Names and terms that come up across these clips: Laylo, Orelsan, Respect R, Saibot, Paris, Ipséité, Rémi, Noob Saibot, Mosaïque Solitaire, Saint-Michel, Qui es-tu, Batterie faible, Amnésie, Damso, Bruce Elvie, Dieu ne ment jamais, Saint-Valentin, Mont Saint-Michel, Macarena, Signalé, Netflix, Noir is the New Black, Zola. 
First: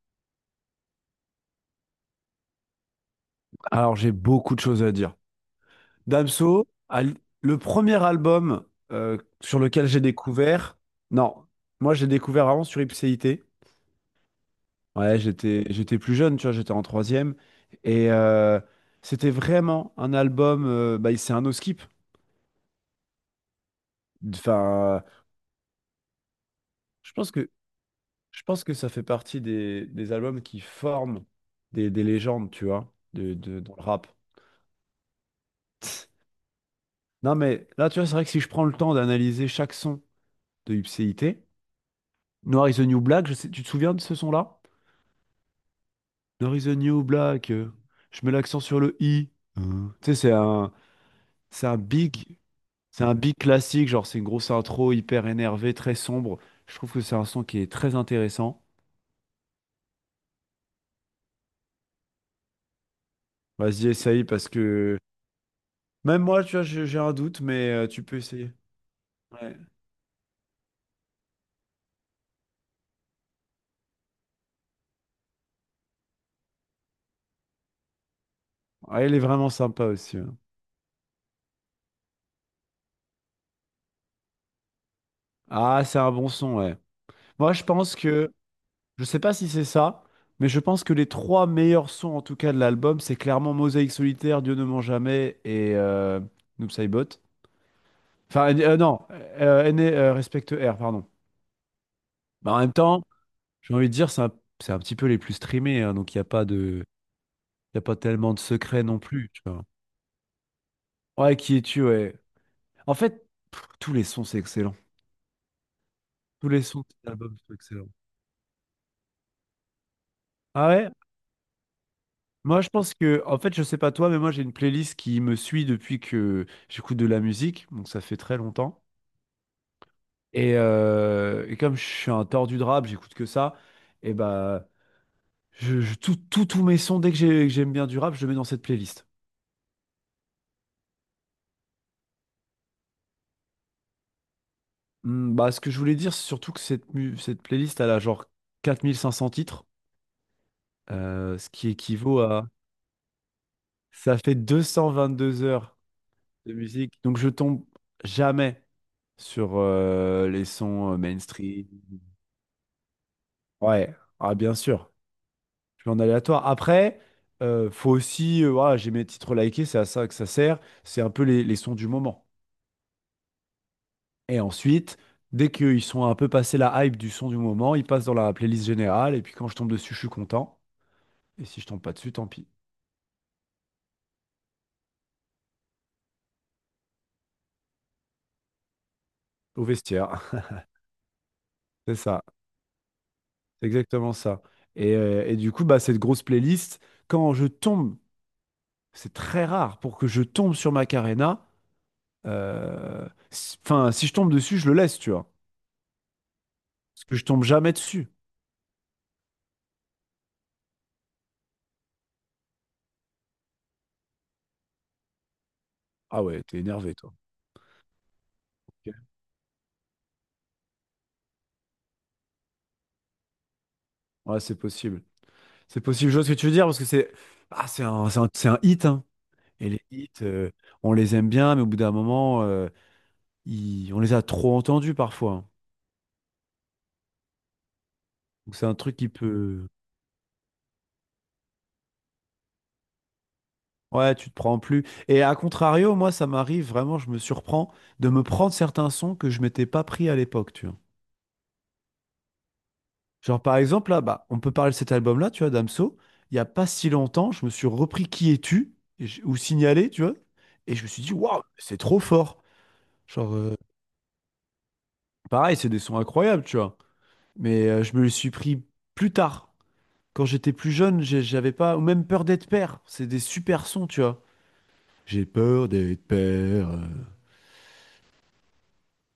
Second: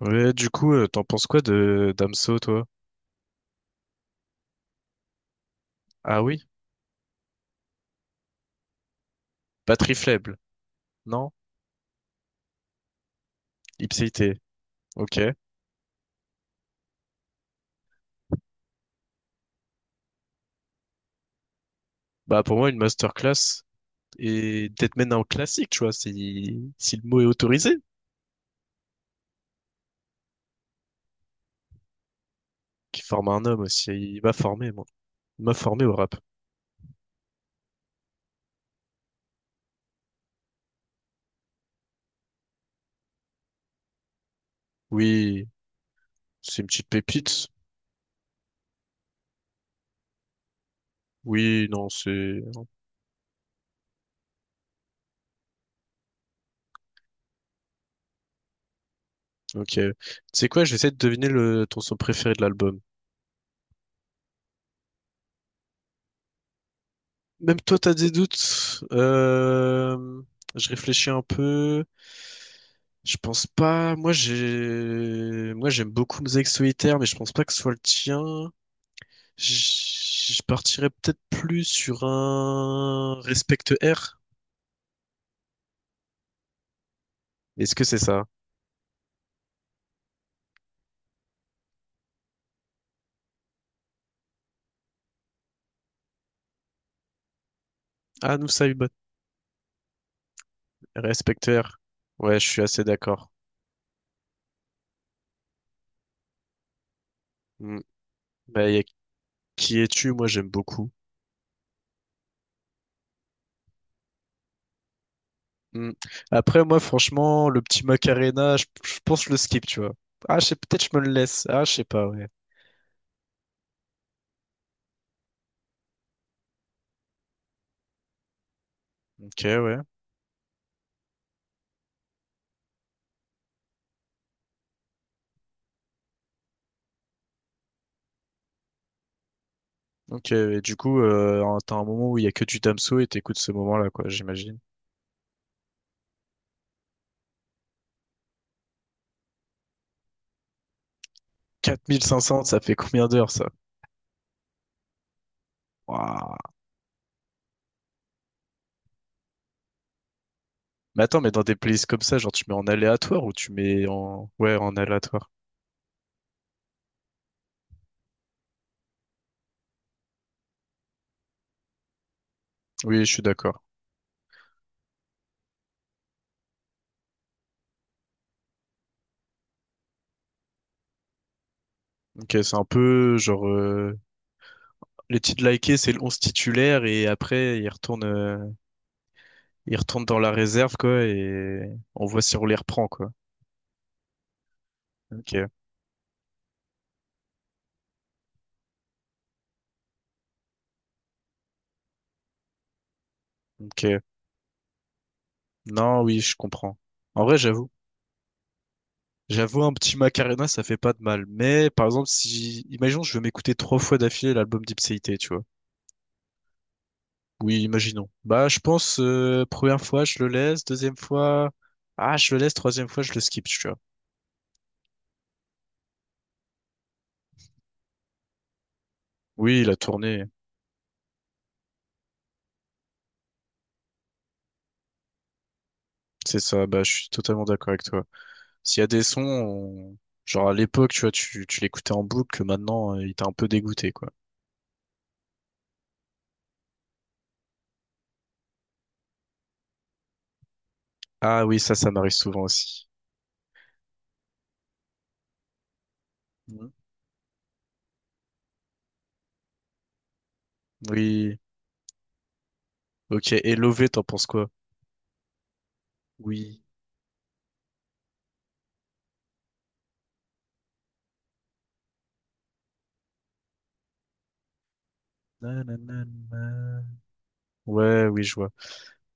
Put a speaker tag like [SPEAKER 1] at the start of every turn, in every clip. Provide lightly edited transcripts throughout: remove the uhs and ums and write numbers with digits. [SPEAKER 1] Ouais, du coup, t'en penses quoi de Damso, toi?
[SPEAKER 2] Alors, j'ai beaucoup de choses à dire.
[SPEAKER 1] Ah oui?
[SPEAKER 2] Damso, le premier album sur lequel
[SPEAKER 1] Batterie
[SPEAKER 2] j'ai
[SPEAKER 1] faible.
[SPEAKER 2] découvert.
[SPEAKER 1] Non?
[SPEAKER 2] Non, moi j'ai découvert avant sur Ipséité.
[SPEAKER 1] Ipséité.
[SPEAKER 2] Ouais,
[SPEAKER 1] Ok.
[SPEAKER 2] j'étais plus jeune, tu vois, j'étais en troisième. Et c'était vraiment un album, bah, c'est un no skip.
[SPEAKER 1] Bah, pour moi, une masterclass et peut-être
[SPEAKER 2] Enfin,
[SPEAKER 1] même un classique, tu vois, si le
[SPEAKER 2] je
[SPEAKER 1] mot est
[SPEAKER 2] pense que,
[SPEAKER 1] autorisé,
[SPEAKER 2] je pense que ça fait partie des albums qui forment des légendes, tu vois,
[SPEAKER 1] qui forme un homme
[SPEAKER 2] dans le
[SPEAKER 1] aussi.
[SPEAKER 2] rap.
[SPEAKER 1] Il m'a formé, moi. Il m'a formé au rap.
[SPEAKER 2] Non, mais là, tu vois, c'est vrai que si je prends le temps d'analyser chaque son de Ipséité. Noir is the New Black, tu te souviens de ce son-là?
[SPEAKER 1] Oui,
[SPEAKER 2] Noir
[SPEAKER 1] c'est
[SPEAKER 2] is
[SPEAKER 1] une
[SPEAKER 2] the
[SPEAKER 1] petite
[SPEAKER 2] New
[SPEAKER 1] pépite.
[SPEAKER 2] Black, je mets l'accent sur le i. Hein. Tu sais, c'est
[SPEAKER 1] Oui,
[SPEAKER 2] un
[SPEAKER 1] non,
[SPEAKER 2] big,
[SPEAKER 1] c'est...
[SPEAKER 2] c'est un big classique, genre c'est une grosse intro hyper énervée, très sombre. Je trouve que c'est un son qui est très intéressant.
[SPEAKER 1] Ok. Tu sais quoi, je vais essayer de deviner le... ton son préféré de l'album.
[SPEAKER 2] Vas-y, essaye parce que même moi, tu vois, j'ai un doute,
[SPEAKER 1] Même
[SPEAKER 2] mais
[SPEAKER 1] toi, t'as
[SPEAKER 2] tu
[SPEAKER 1] des
[SPEAKER 2] peux essayer.
[SPEAKER 1] doutes.
[SPEAKER 2] Ouais.
[SPEAKER 1] Je réfléchis un peu. Je pense pas. Moi, moi, j'aime beaucoup Mosaïque Solitaire, mais je pense pas que ce soit le tien.
[SPEAKER 2] Ouais, il est vraiment sympa aussi, hein.
[SPEAKER 1] Je partirais peut-être plus sur un Respect R.
[SPEAKER 2] Ah, c'est un bon son, ouais. Moi, je
[SPEAKER 1] Est-ce que
[SPEAKER 2] pense
[SPEAKER 1] c'est ça?
[SPEAKER 2] que Je sais pas si c'est ça, mais je pense que les trois meilleurs sons en tout cas de l'album, c'est clairement Mosaïque Solitaire, Dieu ne ment jamais et Noob Saibot.
[SPEAKER 1] Ah, nous
[SPEAKER 2] Enfin,
[SPEAKER 1] ça
[SPEAKER 2] euh,
[SPEAKER 1] Saibot.
[SPEAKER 2] non, euh, N- euh, Respect R, pardon.
[SPEAKER 1] Respect R. Ouais, je
[SPEAKER 2] Bah, en
[SPEAKER 1] suis
[SPEAKER 2] même
[SPEAKER 1] assez
[SPEAKER 2] temps,
[SPEAKER 1] d'accord.
[SPEAKER 2] j'ai envie de dire, c'est un petit peu les plus streamés, hein, donc il n'y a pas de, y
[SPEAKER 1] Hmm.
[SPEAKER 2] a pas tellement de
[SPEAKER 1] Bah, y
[SPEAKER 2] secrets
[SPEAKER 1] a
[SPEAKER 2] non plus, tu vois.
[SPEAKER 1] Qui es-tu? Moi, j'aime beaucoup.
[SPEAKER 2] Ouais, qui es-tu, ouais. En fait, pff, tous les sons, c'est excellent.
[SPEAKER 1] Mm.
[SPEAKER 2] Tous les
[SPEAKER 1] Après, moi,
[SPEAKER 2] sons de cet album
[SPEAKER 1] franchement,
[SPEAKER 2] sont
[SPEAKER 1] le petit
[SPEAKER 2] excellents.
[SPEAKER 1] Macarena, je pense que je le skip, tu vois. Ah, je sais,
[SPEAKER 2] Ah
[SPEAKER 1] peut-être
[SPEAKER 2] ouais?
[SPEAKER 1] je me le laisse. Ah, je sais pas, ouais.
[SPEAKER 2] Moi, je pense que, en fait, je sais pas toi, mais moi, j'ai une playlist qui me suit depuis que j'écoute de la musique, donc ça fait très longtemps.
[SPEAKER 1] Ok, ouais.
[SPEAKER 2] Et, comme je suis un tordu de rap, j'écoute que ça, et bah, tous mes sons, que j'aime bien du rap, je le mets dans cette playlist.
[SPEAKER 1] Ok, et du coup, t'as un moment où il y a que du Damso et t'écoutes ce moment-là, quoi, j'imagine.
[SPEAKER 2] Hmm, bah, ce que je voulais dire, c'est surtout que cette playlist, elle a genre 4 500 titres, ce qui
[SPEAKER 1] Quatre mille cinq
[SPEAKER 2] équivaut
[SPEAKER 1] cents
[SPEAKER 2] à...
[SPEAKER 1] ça fait combien d'heures, ça?
[SPEAKER 2] Ça fait 222 heures
[SPEAKER 1] Waouh.
[SPEAKER 2] de musique, donc je tombe jamais sur les sons
[SPEAKER 1] Mais attends, mais dans des
[SPEAKER 2] mainstream.
[SPEAKER 1] playlists comme ça, genre, tu mets en aléatoire ou tu mets
[SPEAKER 2] Ouais,
[SPEAKER 1] en...
[SPEAKER 2] ah, bien
[SPEAKER 1] Ouais, en
[SPEAKER 2] sûr,
[SPEAKER 1] aléatoire.
[SPEAKER 2] je suis en aléatoire. Après, faut aussi, voilà, j'ai mes titres likés, c'est à ça que ça sert. C'est un peu les sons du moment.
[SPEAKER 1] Oui, je suis d'accord.
[SPEAKER 2] Et ensuite, dès qu'ils sont un peu passés la hype du son du moment, ils passent dans la playlist générale. Et puis quand je tombe dessus, je suis content. Et si je tombe pas dessus, tant
[SPEAKER 1] Ok,
[SPEAKER 2] pis.
[SPEAKER 1] c'est un peu, les titres likés, c'est le 11 titulaire et après,
[SPEAKER 2] Au
[SPEAKER 1] ils retournent dans
[SPEAKER 2] vestiaire.
[SPEAKER 1] la réserve, quoi, et
[SPEAKER 2] C'est
[SPEAKER 1] on voit
[SPEAKER 2] ça,
[SPEAKER 1] si on les reprend, quoi.
[SPEAKER 2] c'est exactement ça. Et,
[SPEAKER 1] Ok,
[SPEAKER 2] du coup, bah, cette grosse playlist, quand je tombe, c'est très rare pour que je tombe sur Macarena. Enfin,
[SPEAKER 1] ok.
[SPEAKER 2] si je tombe dessus, je le laisse, tu vois.
[SPEAKER 1] Non, oui, je comprends.
[SPEAKER 2] Parce que
[SPEAKER 1] En
[SPEAKER 2] je
[SPEAKER 1] vrai,
[SPEAKER 2] tombe
[SPEAKER 1] j'avoue.
[SPEAKER 2] jamais dessus.
[SPEAKER 1] J'avoue, un petit Macarena, ça fait pas de mal. Mais, par exemple, si, imaginons, je veux m'écouter trois fois d'affilée l'album d'Ipséité, tu vois.
[SPEAKER 2] Ah ouais, t'es énervé, toi.
[SPEAKER 1] Oui, imaginons. Bah, je
[SPEAKER 2] Ok.
[SPEAKER 1] pense, première fois, je le laisse, deuxième fois, ah, je le laisse, troisième fois, je le skip, tu vois.
[SPEAKER 2] Ouais, c'est possible. C'est possible, je vois ce que tu veux dire, parce que c'est ah, c'est un hit, hein.
[SPEAKER 1] Oui,
[SPEAKER 2] Et
[SPEAKER 1] la
[SPEAKER 2] les hits,
[SPEAKER 1] tournée,
[SPEAKER 2] on les aime bien, mais au bout d'un moment, on les a trop entendus parfois, hein.
[SPEAKER 1] c'est ça, bah, je suis totalement d'accord avec toi.
[SPEAKER 2] Donc c'est un
[SPEAKER 1] S'il y a
[SPEAKER 2] truc
[SPEAKER 1] des
[SPEAKER 2] qui
[SPEAKER 1] sons,
[SPEAKER 2] peut...
[SPEAKER 1] on- genre à l'époque, tu vois, tu l'écoutais en boucle, maintenant, il t'a un peu dégoûté, quoi.
[SPEAKER 2] Ouais, tu te prends plus. Et à contrario, moi, ça m'arrive vraiment, je me surprends de me prendre certains sons que je m'étais pas pris à l'époque, tu vois.
[SPEAKER 1] Ah oui, ça m'arrive souvent aussi.
[SPEAKER 2] Genre, par exemple, là, bah, on peut parler de cet album-là, tu vois, Damso. Il y a pas
[SPEAKER 1] Mhm.
[SPEAKER 2] si longtemps, je me suis repris Qui es-tu? Ou Signalé, tu vois. Et je me suis dit,
[SPEAKER 1] Oui.
[SPEAKER 2] waouh, c'est trop fort.
[SPEAKER 1] Ok.
[SPEAKER 2] Genre,
[SPEAKER 1] Et Lové, t'en penses quoi?
[SPEAKER 2] pareil, c'est des sons incroyables, tu
[SPEAKER 1] Oui.
[SPEAKER 2] vois. Mais je me les suis pris plus tard. Quand j'étais plus jeune, j'avais pas, ou même peur d'être père. C'est des super sons, tu vois. J'ai peur d'être père.
[SPEAKER 1] Nananana. Ouais, oui, je vois.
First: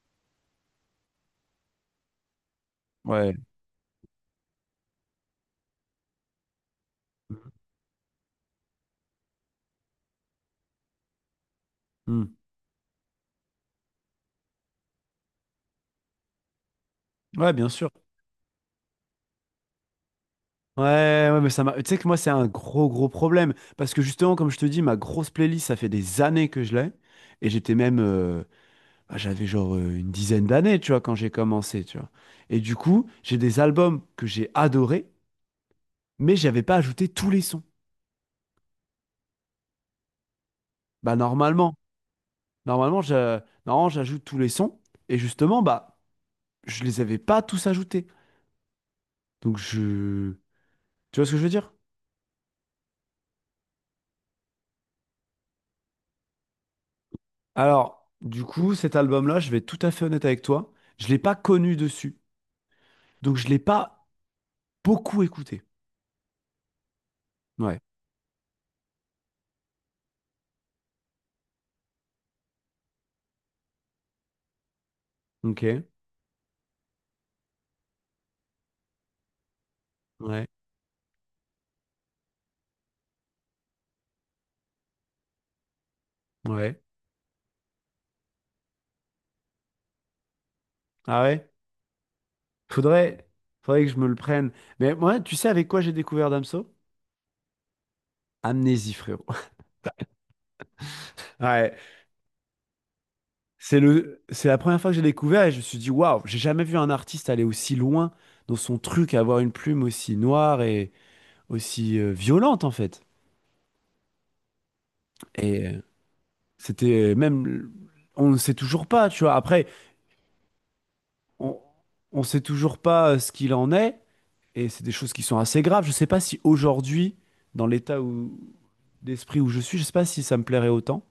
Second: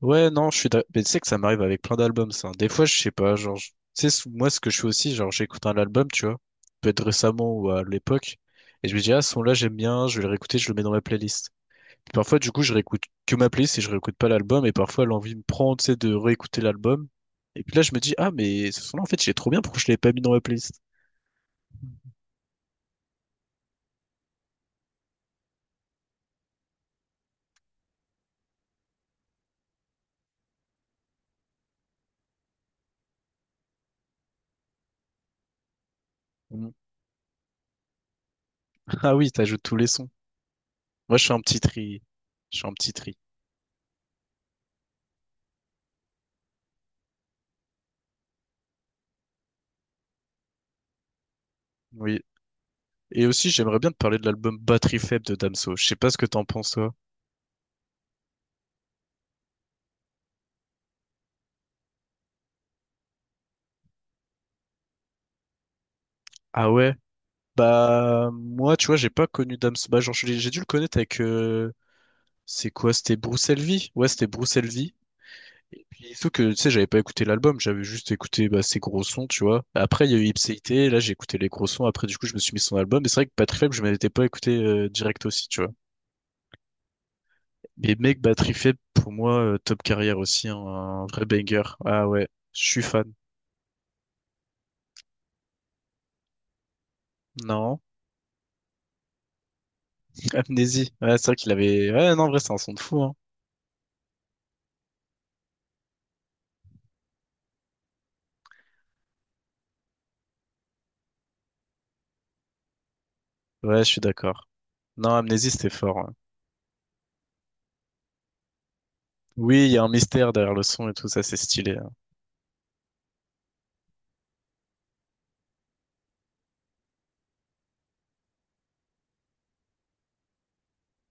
[SPEAKER 1] Ouais, non, je suis d'ac- Mais tu sais que ça m'arrive avec plein d'albums, ça, hein. Des fois, je sais
[SPEAKER 2] Ouais.
[SPEAKER 1] pas, tu sais, moi, ce que je fais aussi, genre, j'écoute un album, tu vois, peut-être récemment ou à l'époque, et je me dis, ah, ce son-là, j'aime bien, je vais le réécouter, je le mets dans ma playlist.
[SPEAKER 2] Hmm.
[SPEAKER 1] Parfois, du coup, je réécoute que ma playlist et je réécoute pas l'album. Et parfois, l'envie me prend, tu sais, de réécouter l'album.
[SPEAKER 2] Ouais,
[SPEAKER 1] Et
[SPEAKER 2] bien
[SPEAKER 1] puis là,
[SPEAKER 2] sûr.
[SPEAKER 1] je me dis, ah, mais ce son-là, en fait, il est trop bien. Pourquoi je l'avais pas mis dans ma playlist?
[SPEAKER 2] Ouais, ouais, mais ça m'a. Tu sais que moi, c'est un gros, gros problème. Parce que justement, comme je te dis, ma grosse playlist, ça fait des années que je l'ai. Et j'étais même, bah, j'avais genre une dizaine d'années, tu vois, quand j'ai commencé, tu vois. Et du coup, j'ai des albums que j'ai adorés, mais j'avais
[SPEAKER 1] Mm.
[SPEAKER 2] pas ajouté tous les sons.
[SPEAKER 1] Ah oui, t'ajoutes tous les sons.
[SPEAKER 2] Bah
[SPEAKER 1] Moi, je fais un petit tri. Je fais un petit
[SPEAKER 2] normalement,
[SPEAKER 1] tri.
[SPEAKER 2] je, normalement, j'ajoute tous les sons et justement, bah je les avais pas tous ajoutés. Donc tu vois ce que je veux dire?
[SPEAKER 1] Oui. Et aussi, j'aimerais bien te parler de l'album Batterie faible de Damso. Je sais pas ce que t'en penses, toi.
[SPEAKER 2] Alors du coup, cet album-là, je vais être tout à fait honnête avec toi, je l'ai pas connu dessus, donc je l'ai pas beaucoup écouté.
[SPEAKER 1] Ah ouais?
[SPEAKER 2] Ouais.
[SPEAKER 1] Bah, moi, tu vois, j'ai pas connu Damso. Bah, genre, j'ai dû le connaître avec, c'est quoi? C'était Bruce Elvie? Ouais, c'était Bruce.
[SPEAKER 2] Ok.
[SPEAKER 1] Et puis, sauf que, tu sais, j'avais pas écouté l'album, j'avais juste écouté bah, ses gros sons, tu vois. Après, il y a eu
[SPEAKER 2] Ouais.
[SPEAKER 1] Ipséité, là, j'ai écouté les gros sons, après, du coup, je me suis mis son album. Et c'est vrai que Battery Faible, je m'étais pas écouté direct aussi, tu vois.
[SPEAKER 2] Ouais.
[SPEAKER 1] Mais mec, Battery Faible, pour moi, top carrière aussi, hein, un
[SPEAKER 2] Ah
[SPEAKER 1] vrai
[SPEAKER 2] ouais.
[SPEAKER 1] banger. Ah ouais, je suis fan.
[SPEAKER 2] Faudrait, Faudrait que je me le prenne. Mais moi, tu sais avec quoi j'ai découvert Damso?
[SPEAKER 1] Non,
[SPEAKER 2] Amnésie, frérot.
[SPEAKER 1] Amnésie. Ouais, c'est vrai qu'il
[SPEAKER 2] Ouais.
[SPEAKER 1] avait... Ouais, non, en vrai, c'est un son de fou, hein.
[SPEAKER 2] C'est la première fois que j'ai découvert et je me suis dit, waouh, j'ai jamais vu un artiste aller aussi loin dans son truc, avoir une plume aussi noire et aussi violente en fait.
[SPEAKER 1] Ouais, je suis d'accord. Non, Amnésie,
[SPEAKER 2] Et
[SPEAKER 1] c'était fort, ouais.
[SPEAKER 2] c'était même, on ne sait toujours pas, tu vois.
[SPEAKER 1] Oui,
[SPEAKER 2] Après,
[SPEAKER 1] il y a un mystère derrière le son et tout ça, c'est
[SPEAKER 2] on
[SPEAKER 1] stylé, hein.
[SPEAKER 2] ne sait toujours pas ce qu'il en est et c'est des choses qui sont assez graves. Je ne sais pas si aujourd'hui, dans l'état où, d'esprit où je suis, je ne sais pas si ça me plairait autant.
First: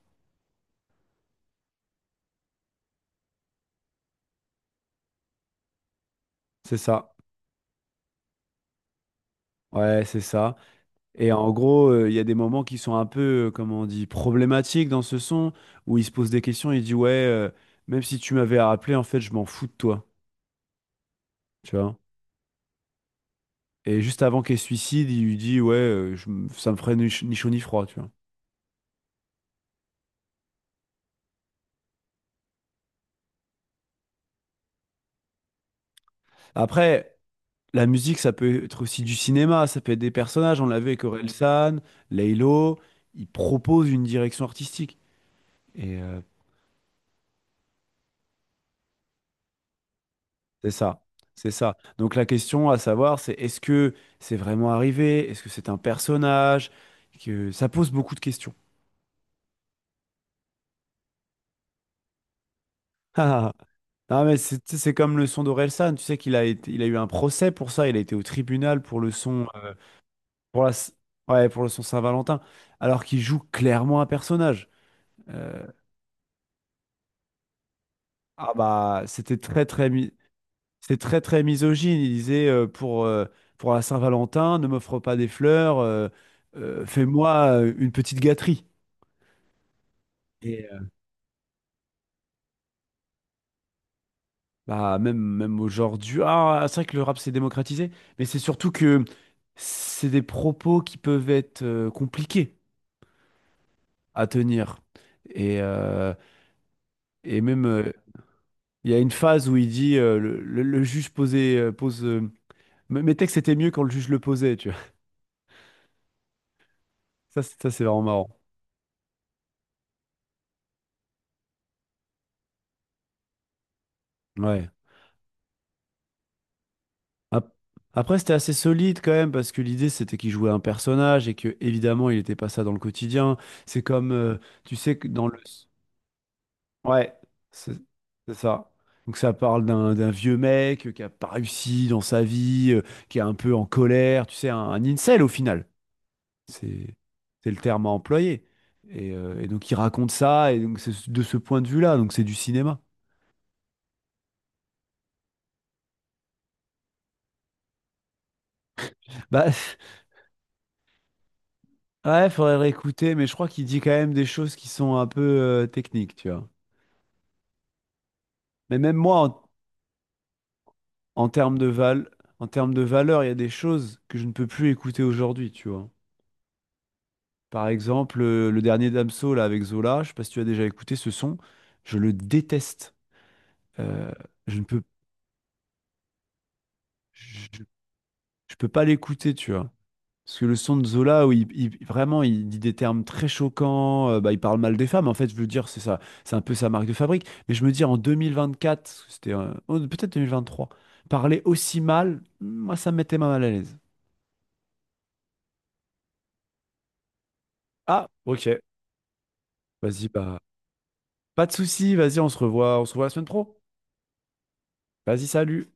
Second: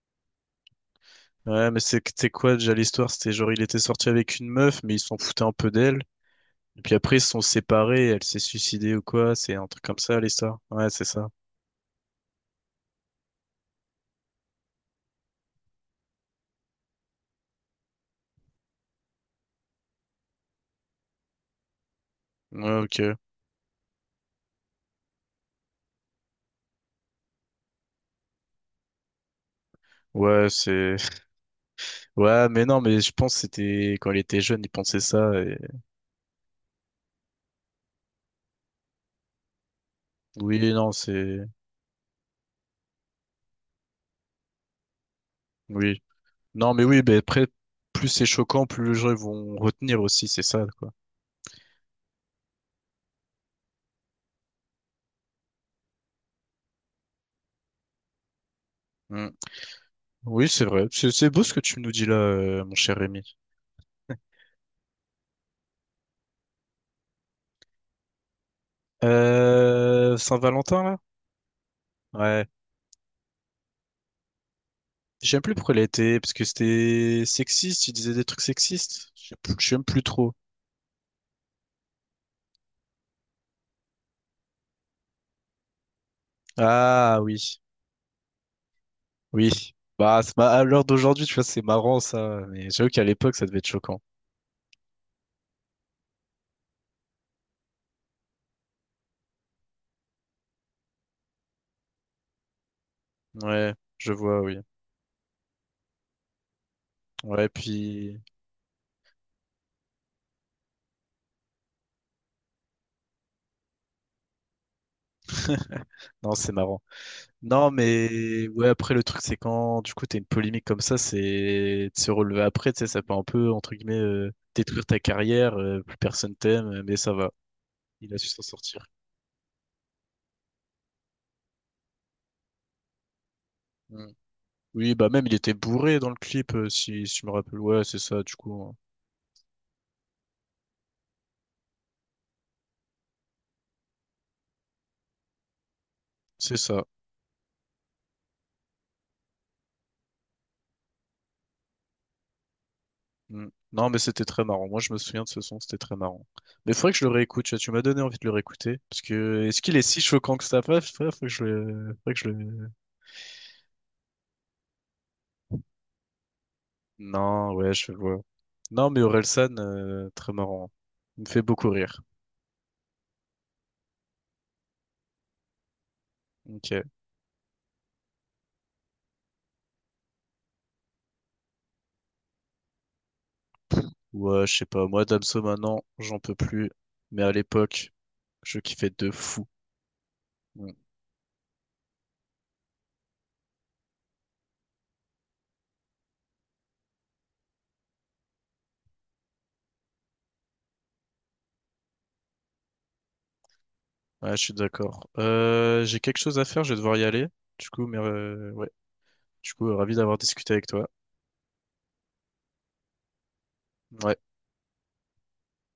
[SPEAKER 1] Ouais, mais c'est quoi déjà l'histoire? C'était genre il était sorti avec une meuf, mais il s'en foutait un peu d'elle.
[SPEAKER 2] C'est
[SPEAKER 1] Et puis
[SPEAKER 2] ça.
[SPEAKER 1] après, ils se sont séparés, elle s'est suicidée ou quoi, c'est un truc comme
[SPEAKER 2] Ouais,
[SPEAKER 1] ça,
[SPEAKER 2] c'est ça.
[SPEAKER 1] l'histoire. Ouais, c'est ça.
[SPEAKER 2] Et en gros, il y a des moments qui sont un peu, comment on dit, problématiques dans ce son, où il se pose des questions, il dit, ouais, même si tu m'avais rappelé, en fait, je m'en fous de toi, tu vois.
[SPEAKER 1] Ouais, ok.
[SPEAKER 2] Et juste avant qu'il se suicide, il lui dit, ouais, ça me ferait ni chaud ni froid, tu vois.
[SPEAKER 1] Ouais, c'est... Ouais, mais non, mais je pense que c'était... Quand il était jeune, il pensait ça. Et...
[SPEAKER 2] Après, la musique, ça peut être aussi du cinéma, ça peut être des personnages, on
[SPEAKER 1] Oui,
[SPEAKER 2] l'a vu
[SPEAKER 1] non,
[SPEAKER 2] avec
[SPEAKER 1] c'est...
[SPEAKER 2] Orelsan, Laylo, ils proposent une direction artistique.
[SPEAKER 1] Oui.
[SPEAKER 2] Et euh,
[SPEAKER 1] Non, mais oui, ben après, plus c'est choquant, plus les gens vont retenir aussi, c'est ça,
[SPEAKER 2] C'est
[SPEAKER 1] quoi.
[SPEAKER 2] ça, c'est ça. Donc la question à savoir, c'est est-ce que c'est vraiment arrivé? Est-ce que c'est un personnage? Que ça pose beaucoup de questions.
[SPEAKER 1] Mm. Oui, c'est vrai. C'est beau ce que tu nous dis là, mon cher Rémi.
[SPEAKER 2] Ah, non, mais c'est tu sais, c'est comme le son d'Orelsan. Tu sais il a eu un procès pour ça. Il a été au tribunal pour le son, pour la,
[SPEAKER 1] Saint-Valentin,
[SPEAKER 2] s-
[SPEAKER 1] là?
[SPEAKER 2] ouais, pour le son Saint-Valentin,
[SPEAKER 1] Ouais.
[SPEAKER 2] alors qu'il joue clairement un personnage.
[SPEAKER 1] J'aime plus
[SPEAKER 2] Euh,
[SPEAKER 1] pourquoi il a été, parce que c'était sexiste, il disait des trucs
[SPEAKER 2] ah bah,
[SPEAKER 1] sexistes.
[SPEAKER 2] c'était
[SPEAKER 1] J'aime plus trop.
[SPEAKER 2] c'est très très misogyne. Il disait pour la Saint-Valentin, ne m'offre pas des fleurs,
[SPEAKER 1] Ah
[SPEAKER 2] fais-moi
[SPEAKER 1] oui.
[SPEAKER 2] une petite gâterie.
[SPEAKER 1] Oui, bah à
[SPEAKER 2] Et
[SPEAKER 1] l'heure d'aujourd'hui, tu vois, c'est marrant ça, mais j'avoue qu'à l'époque, ça devait être choquant.
[SPEAKER 2] bah même aujourd'hui, ah c'est vrai que le rap s'est démocratisé, mais c'est surtout que c'est des propos qui peuvent être compliqués
[SPEAKER 1] Ouais, je
[SPEAKER 2] à
[SPEAKER 1] vois, oui.
[SPEAKER 2] tenir. Et euh, et
[SPEAKER 1] Ouais,
[SPEAKER 2] même euh,
[SPEAKER 1] puis
[SPEAKER 2] il y a une phase où il dit le juge posait pose mes textes étaient mieux quand le juge le posait, tu vois.
[SPEAKER 1] non, c'est marrant. Non,
[SPEAKER 2] Ça c'est vraiment marrant.
[SPEAKER 1] mais ouais, après le truc, c'est quand du coup t'as une polémique comme ça, c'est de se relever après, tu sais, ça peut un peu entre guillemets
[SPEAKER 2] Ouais.
[SPEAKER 1] détruire ta carrière, plus personne t'aime, mais ça va.
[SPEAKER 2] Ap-
[SPEAKER 1] Il a
[SPEAKER 2] Après
[SPEAKER 1] su
[SPEAKER 2] c'était
[SPEAKER 1] s'en
[SPEAKER 2] assez
[SPEAKER 1] sortir.
[SPEAKER 2] solide quand même parce que l'idée c'était qu'il jouait un personnage et que évidemment il n'était pas ça dans le quotidien. C'est comme
[SPEAKER 1] Mm.
[SPEAKER 2] tu
[SPEAKER 1] Oui,
[SPEAKER 2] sais que
[SPEAKER 1] bah même
[SPEAKER 2] dans
[SPEAKER 1] il
[SPEAKER 2] le.
[SPEAKER 1] était bourré dans le clip,
[SPEAKER 2] Ouais,
[SPEAKER 1] si je me rappelle.
[SPEAKER 2] c'est
[SPEAKER 1] Ouais, c'est ça,
[SPEAKER 2] c'est
[SPEAKER 1] du coup,
[SPEAKER 2] ça.
[SPEAKER 1] hein.
[SPEAKER 2] Donc ça parle d'un vieux mec qui a pas réussi dans sa vie, qui est un peu en colère, tu sais, un incel au final.
[SPEAKER 1] C'est ça.
[SPEAKER 2] C'est c'est le terme à employer. Et, donc il raconte ça, et donc c'est de ce point de vue-là, donc c'est du cinéma.
[SPEAKER 1] Mm. Non, mais c'était très marrant. Moi, je me souviens de ce son, c'était très marrant. Mais faudrait que je le réécoute, tu vois, tu m'as donné envie de le réécouter. Parce que,
[SPEAKER 2] Bah
[SPEAKER 1] est-ce qu'il est si choquant que ça? Bref, faudrait que je le... faudrait que je
[SPEAKER 2] ouais, faudrait le
[SPEAKER 1] le...
[SPEAKER 2] réécouter, mais je crois qu'il dit quand même des choses qui sont un peu techniques, tu vois.
[SPEAKER 1] Non, ouais, je vois.
[SPEAKER 2] Mais
[SPEAKER 1] Non,
[SPEAKER 2] même
[SPEAKER 1] mais
[SPEAKER 2] moi,
[SPEAKER 1] Orelsan, très marrant. Il
[SPEAKER 2] en,
[SPEAKER 1] me
[SPEAKER 2] en
[SPEAKER 1] fait
[SPEAKER 2] termes de
[SPEAKER 1] beaucoup rire.
[SPEAKER 2] val, en termes de valeur, il y a des choses que je ne peux plus écouter aujourd'hui, tu vois.
[SPEAKER 1] Ok.
[SPEAKER 2] Par exemple, le dernier Damso là avec Zola, je sais pas si tu as déjà écouté ce son, je le déteste. Euh,
[SPEAKER 1] Ouais, je
[SPEAKER 2] je ne
[SPEAKER 1] sais
[SPEAKER 2] peux,
[SPEAKER 1] pas. Moi, Damso, maintenant, j'en peux plus. Mais à
[SPEAKER 2] je, je-
[SPEAKER 1] l'époque,
[SPEAKER 2] je
[SPEAKER 1] je
[SPEAKER 2] peux pas
[SPEAKER 1] kiffais de
[SPEAKER 2] l'écouter,
[SPEAKER 1] fou.
[SPEAKER 2] tu vois. Parce que le
[SPEAKER 1] Mm.
[SPEAKER 2] son de Zola, où vraiment, il dit des termes très choquants, bah, il parle mal des femmes, en fait, je veux dire, c'est ça, c'est un peu sa marque de fabrique. Mais je me dis, en 2024, parce que c'était oh, peut-être 2023, parler aussi mal, moi, ça me mettait mal à l'aise.
[SPEAKER 1] Ouais, je suis d'accord. J'ai quelque chose à faire, je vais devoir y aller. Du coup, mais
[SPEAKER 2] Ah, ok,
[SPEAKER 1] ouais. Du coup, ravi
[SPEAKER 2] vas-y,
[SPEAKER 1] d'avoir
[SPEAKER 2] bah,
[SPEAKER 1] discuté avec toi.
[SPEAKER 2] pas de souci, vas-y, on se revoit la semaine pro.
[SPEAKER 1] Ouais.
[SPEAKER 2] Vas-y, salut.